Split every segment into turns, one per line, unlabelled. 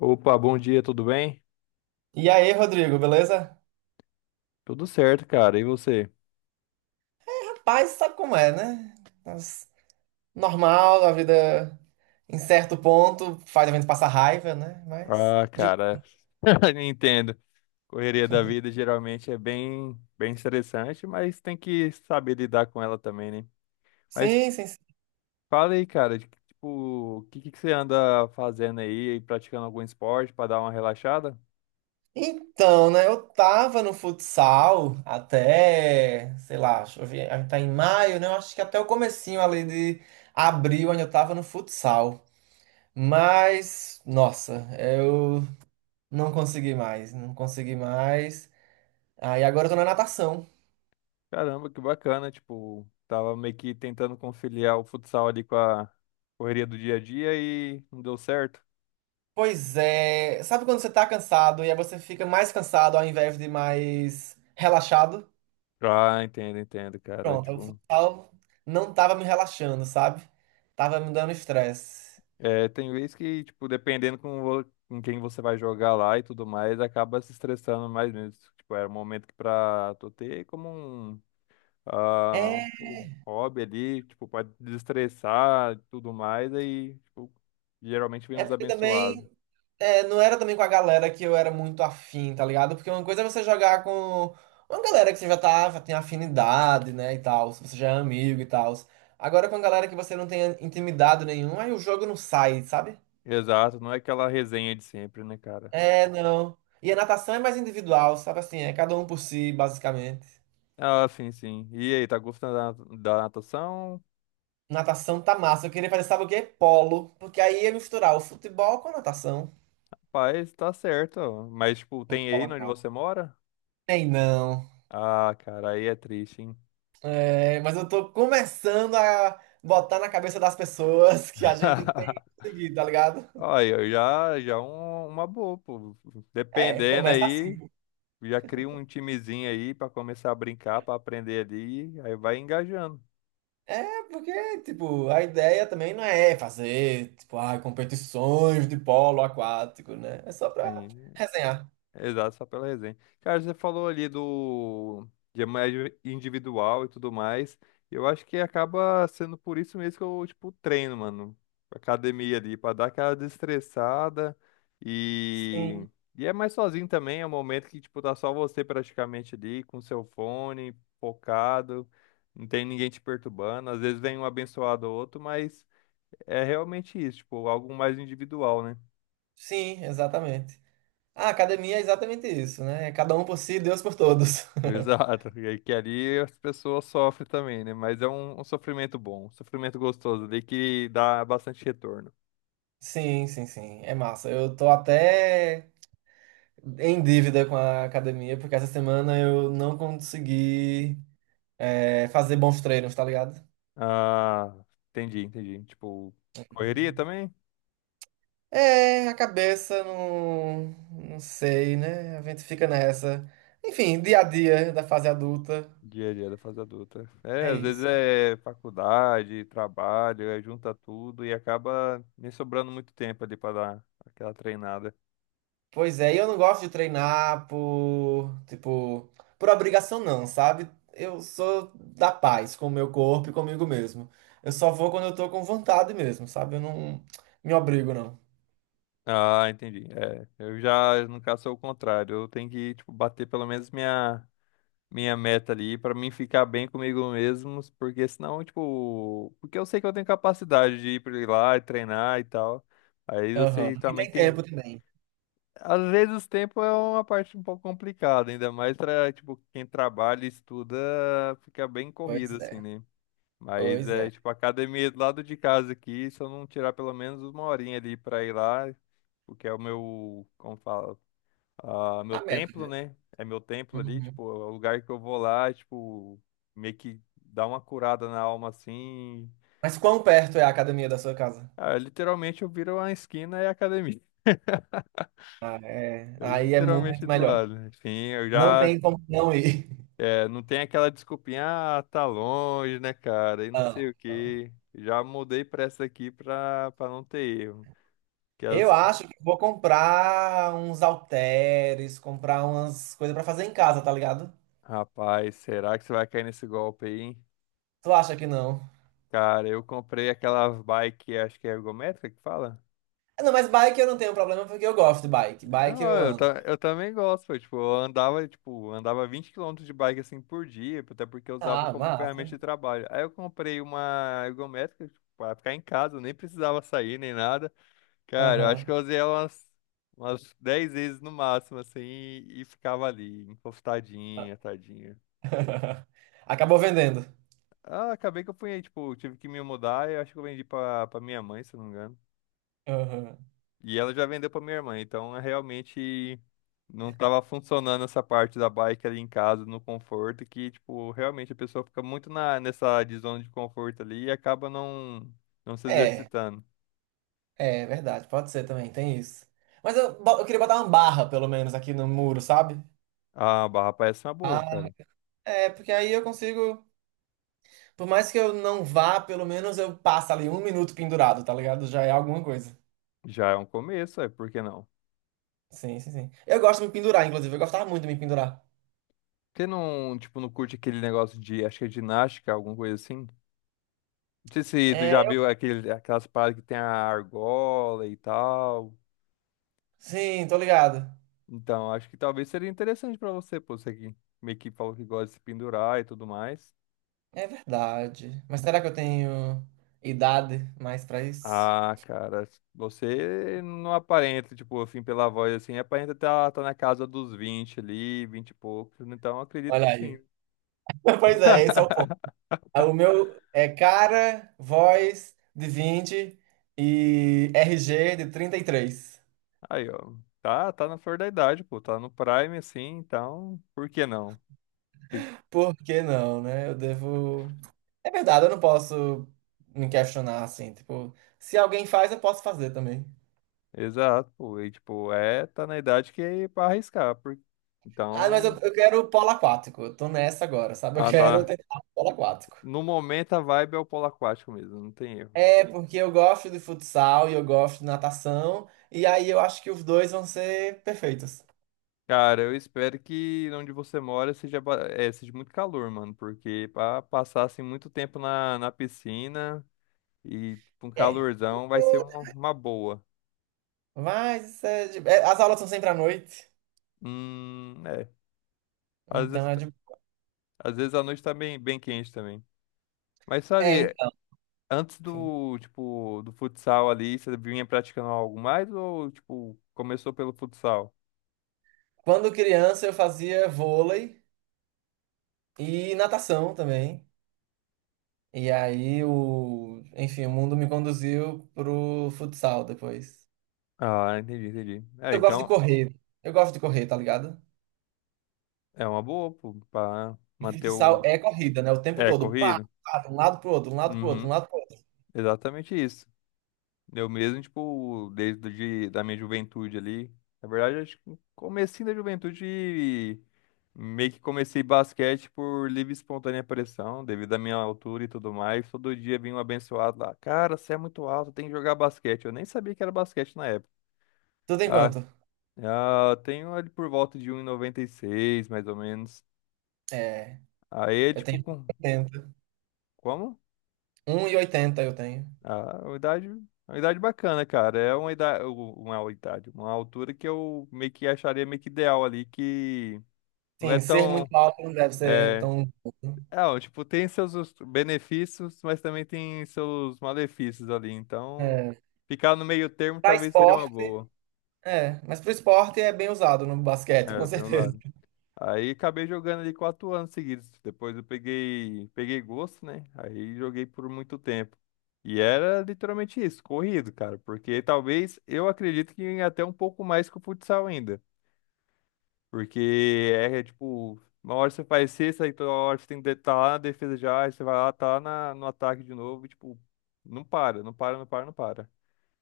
Opa, bom dia, tudo bem?
E aí, Rodrigo, beleza?
Tudo certo, cara. E você?
Rapaz, sabe como é, né? Mas normal, a vida em certo ponto faz a gente passar raiva, né? Mas.
Ah,
De-
cara, entendo. Correria da vida geralmente é bem, bem estressante, mas tem que saber lidar com ela também, né? Mas
Sim, sim, sim.
fala aí, cara, tipo, o que você anda fazendo aí, praticando algum esporte para dar uma relaxada?
Então, né? Eu tava no futsal até, sei lá, deixa eu ver, a gente tá em maio, né? Eu acho que até o comecinho ali de abril ainda eu tava no futsal. Mas, nossa, eu não consegui mais. Aí agora eu tô na natação.
Caramba, que bacana, tipo, tava meio que tentando conciliar o futsal ali com a correria do dia a dia e não deu certo.
Pois é, sabe quando você tá cansado e aí você fica mais cansado ao invés de mais relaxado?
Ah, entendo, entendo, cara,
Pronto, o
tipo.
futsal não tava me relaxando, sabe? Tava me dando estresse.
É, tem vez que, tipo, dependendo com quem você vai jogar lá e tudo mais, acaba se estressando mais mesmo. Tipo, era um momento que pra tu ter como um, ah,
É,
um hobby ali, tipo, pra desestressar e tudo mais, aí, tipo, geralmente vem
é
uns
porque
abençoados.
também é, não era também com a galera que eu era muito afim, tá ligado? Porque uma coisa é você jogar com uma galera que você já tá, já tem afinidade, né, e tal, se você já é amigo e tal. Agora com a galera que você não tem intimidade nenhuma, aí o jogo não sai, sabe?
Exato, não é aquela resenha de sempre, né, cara?
É, não. E a natação é mais individual, sabe assim? É cada um por si, basicamente.
Ah, sim, sim. E aí, tá gostando da natação?
Natação tá massa. Eu queria fazer, sabe o quê? Polo. Porque aí ia misturar o futebol com a natação.
Pai, tá certo, ó. Mas, tipo,
Vou
tem aí onde
colocar.
você mora?
Tem não.
Ah, cara, aí é triste, hein?
É, mas eu tô começando a botar na cabeça das pessoas que a gente tem que seguir, tá ligado?
Aí, ó, já é uma boa, pô.
É,
Dependendo
começa
aí,
assim.
já cria um timezinho aí pra começar a brincar, pra aprender ali, aí vai engajando.
É, porque, tipo, a ideia também não é fazer, tipo, ah, competições de polo aquático, né? É só pra
Sim.
resenhar.
Exato, só pela resenha. Cara, você falou ali do de médio individual e tudo mais. Eu acho que acaba sendo por isso mesmo que eu, tipo, treino, mano. Academia ali, pra dar aquela desestressada. E,
Sim,
e é mais sozinho também, é um momento que, tipo, tá só você praticamente ali, com seu fone, focado. Não tem ninguém te perturbando. Às vezes vem um abençoado ou outro, mas é realmente isso, tipo, algo mais individual, né?
sim, exatamente. A academia é exatamente isso, né? É cada um por si, Deus por todos.
Exato. E aí que ali as pessoas sofrem também, né? Mas é um sofrimento bom, um sofrimento gostoso ali que dá bastante retorno.
Sim, sim, sim. É massa. Eu tô até em dívida com a academia, porque essa semana eu não consegui, fazer bons treinos, tá ligado?
Ah, entendi, entendi. Tipo, correria também?
É, a cabeça não, não sei, né? A gente fica nessa. Enfim, dia a dia da fase adulta.
Dia a dia da fase adulta. É,
É
às vezes
isso.
é faculdade, trabalho, aí junta tudo e acaba nem sobrando muito tempo ali para dar aquela treinada.
Pois é, e eu não gosto de treinar por, tipo, por obrigação não, sabe? Eu sou da paz com o meu corpo e comigo mesmo. Eu só vou quando eu tô com vontade mesmo, sabe? Eu não me obrigo, não.
Ah, entendi. É, eu já, no caso, sou o contrário. Eu tenho que, tipo, bater pelo menos minha, minha meta ali pra mim ficar bem comigo mesmo, porque senão, tipo, porque eu sei que eu tenho capacidade de ir pra lá e treinar e tal. Aí eu
Aham.
sei que
E
também
tem
tem,
tempo também.
às vezes o tempo é uma parte um pouco complicada, ainda mais pra, tipo, quem trabalha e estuda, fica bem corrido
Pois
assim,
é,
né? Mas
pois
é,
é.
tipo, a academia é do lado de casa aqui, se eu não tirar pelo menos uma horinha ali pra ir lá, porque é o meu, como fala, ah, meu
A meta
templo,
mesmo.
né? É meu templo ali,
Uhum.
tipo, é o lugar que eu vou lá, tipo, meio que dá uma curada na alma assim.
Mas quão perto é a academia da sua casa?
Ah, literalmente eu viro uma esquina e é academia.
Ah, é.
É
Aí é
literalmente
muito
do
melhor.
lado. Enfim, eu
Não
já.
tem como não ir.
É, não tem aquela desculpinha, ah, tá longe, né, cara? E não
Não,
sei o
não.
quê. Já mudei pra essa aqui pra não ter erro. Que
Eu
as...
acho que vou comprar uns halteres, comprar umas coisas pra fazer em casa, tá ligado?
Rapaz, será que você vai cair nesse golpe aí, hein?
Tu acha que não?
Cara, eu comprei aquela bike, acho que é ergométrica que fala?
Ah, não, mas bike eu não tenho problema porque eu gosto de bike. Bike
Não,
eu ando.
eu também gosto, foi, tipo, eu andava, tipo, andava 20 km de bike, assim, por dia, até porque eu usava
Ah,
como ferramenta
massa.
de trabalho. Aí eu comprei uma ergométrica, tipo, pra ficar em casa, eu nem precisava sair, nem nada. Cara, eu acho que
Aham.
eu usei ela umas 10 vezes no máximo, assim, e ficava ali, encostadinha, tadinha.
Acabou vendendo.
Ah, acabei que eu fui, tipo, tive que me mudar, e eu acho que eu vendi pra minha mãe, se eu não me engano.
Aham.
E ela já vendeu pra minha irmã, então é realmente não tava funcionando essa parte da bike ali em casa, no conforto, que, tipo, realmente a pessoa fica muito na, nessa de zona de conforto ali e acaba não se
É,
exercitando.
é verdade. Pode ser também, tem isso. Mas eu queria botar uma barra, pelo menos, aqui no muro, sabe?
A barra parece uma boa,
Ah,
cara.
é, porque aí eu consigo. Por mais que eu não vá, pelo menos eu passo ali um minuto pendurado, tá ligado? Já é alguma coisa.
Já é um começo, é, por que não?
Sim, sim, sim. Eu gosto de me pendurar, inclusive. Eu gostava muito de me pendurar.
Porque não, tipo, não curte aquele negócio de, acho que é ginástica, alguma coisa assim? Não sei se tu já
É,
viu aquelas paradas que tem a argola e tal.
sim, tô ligado.
Então, acho que talvez seria interessante pra você, pô, você que meio que falou que gosta de se pendurar e tudo mais.
É verdade. Mas será que eu tenho idade mais pra isso?
Ah, cara, você não aparenta, tipo, assim, pela voz, assim, aparenta tá na casa dos 20 ali, 20 e poucos, então eu acredito que
Olha
sim.
aí. Pois é, esse é o ponto. Ah, o meu é cara, voz de 20 e RG de 33.
Aí, ó, tá na flor da idade, pô, tá no prime, assim, então, por que não?
Por que não, né? Eu devo. É verdade, eu não posso me questionar assim. Tipo, se alguém faz, eu posso fazer também.
Exato, pô, e, tipo, é, tá na idade que é pra arriscar, por...
Ah, mas
então,
eu quero o polo aquático. Eu tô nessa agora, sabe? Eu
ah,
quero
tá,
tentar o polo aquático.
no momento a vibe é o polo aquático mesmo, não tem erro.
É, porque eu gosto de futsal e eu gosto de natação. E aí eu acho que os dois vão ser perfeitos.
Cara, eu espero que onde você mora seja, é, seja muito calor, mano, porque para passar assim muito tempo na, na piscina e com
É.
calorzão vai ser uma boa.
Mas isso é de- é, as aulas são sempre à noite.
É. Às
Então
vezes,
é de.
às vezes a noite tá bem, bem quente também. Mas
É,
sabe,
então.
antes
Enfim.
do, tipo, do futsal ali, você vinha praticando algo mais ou, tipo, começou pelo futsal?
Quando criança eu fazia vôlei e natação também. E aí o. Enfim, o mundo me conduziu pro futsal depois.
Ah, entendi, entendi. É,
Eu gosto de
então
correr. Eu gosto de correr, tá ligado?
é uma boa, pô, pra
E
manter o.
futsal é corrida, né? O tempo
É,
todo. Pá,
corrido?
pá, de um lado pro outro, de um lado pro outro, de um
Uhum,
lado pro outro.
exatamente isso. Eu mesmo, tipo, da minha juventude ali. Na verdade, acho que no comecinho da juventude, meio que comecei basquete por livre e espontânea pressão, devido à minha altura e tudo mais. Todo dia vinha um abençoado lá. Cara, você é muito alto, tem que jogar basquete. Eu nem sabia que era basquete na época.
Tu tem
Ah,
quanto?
ah, tenho ali por volta de 1,96 mais ou menos.
É,
Aí, é,
eu
tipo,
tenho
com...
oitenta,
Como?
um e oitenta eu tenho.
Ah, uma idade bacana, cara. É uma idade, uma idade, uma altura que eu meio que acharia meio que ideal ali, que não é
Sim, ser
tão,
muito alto não deve ser
é,
tão.
é, ó, tipo, tem seus benefícios, mas também tem seus malefícios ali. Então,
É.
ficar no meio termo
Pra
talvez seria uma
esporte,
boa.
é. Mas pro esporte é bem usado no basquete, com
É, bem.
certeza.
Aí acabei jogando ali 4 anos seguidos. Depois eu peguei gosto, né? Aí joguei por muito tempo. E era literalmente isso, corrido, cara. Porque talvez eu acredito que até um pouco mais que o futsal ainda. Porque tipo, uma hora você faz cesta, aí toda hora você tem que estar lá na defesa já, aí você vai lá, tá lá na, no ataque de novo, e tipo, não para, não para, não para, não para.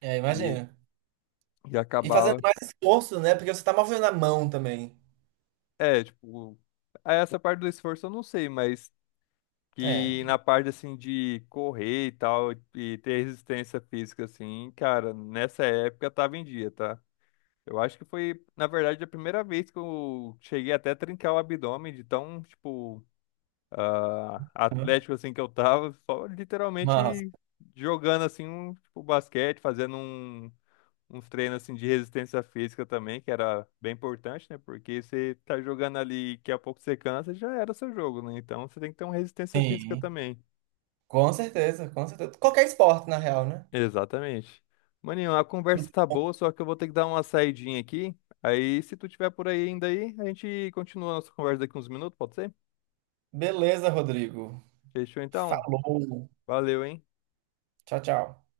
É,
E,
imagina.
e
E fazendo
acabava.
mais esforço, né? Porque você tá movendo a mão também.
É, tipo, essa parte do esforço eu não sei, mas. Que
É.
na parte assim de correr e tal e ter resistência física assim, cara, nessa época tava em dia, tá? Eu acho que foi, na verdade, a primeira vez que eu cheguei até a trincar o abdômen de tão, tipo, ah,
Uhum.
atlético assim que eu tava, só
Mas,
literalmente jogando assim um, tipo, basquete, fazendo uns treinos assim de resistência física também, que era bem importante, né? Porque você tá jogando ali, daqui a pouco você cansa, já era seu jogo, né? Então você tem que ter uma resistência física
sim.
também.
Com certeza, com certeza. Qualquer esporte, na real, né?
Exatamente. Maninho, a conversa tá boa, só que eu vou ter que dar uma saidinha aqui. Aí, se tu tiver por aí ainda aí, a gente continua a nossa conversa daqui uns minutos, pode ser?
Beleza, Rodrigo.
Fechou então?
Falou.
Valeu, hein?
Tchau, tchau.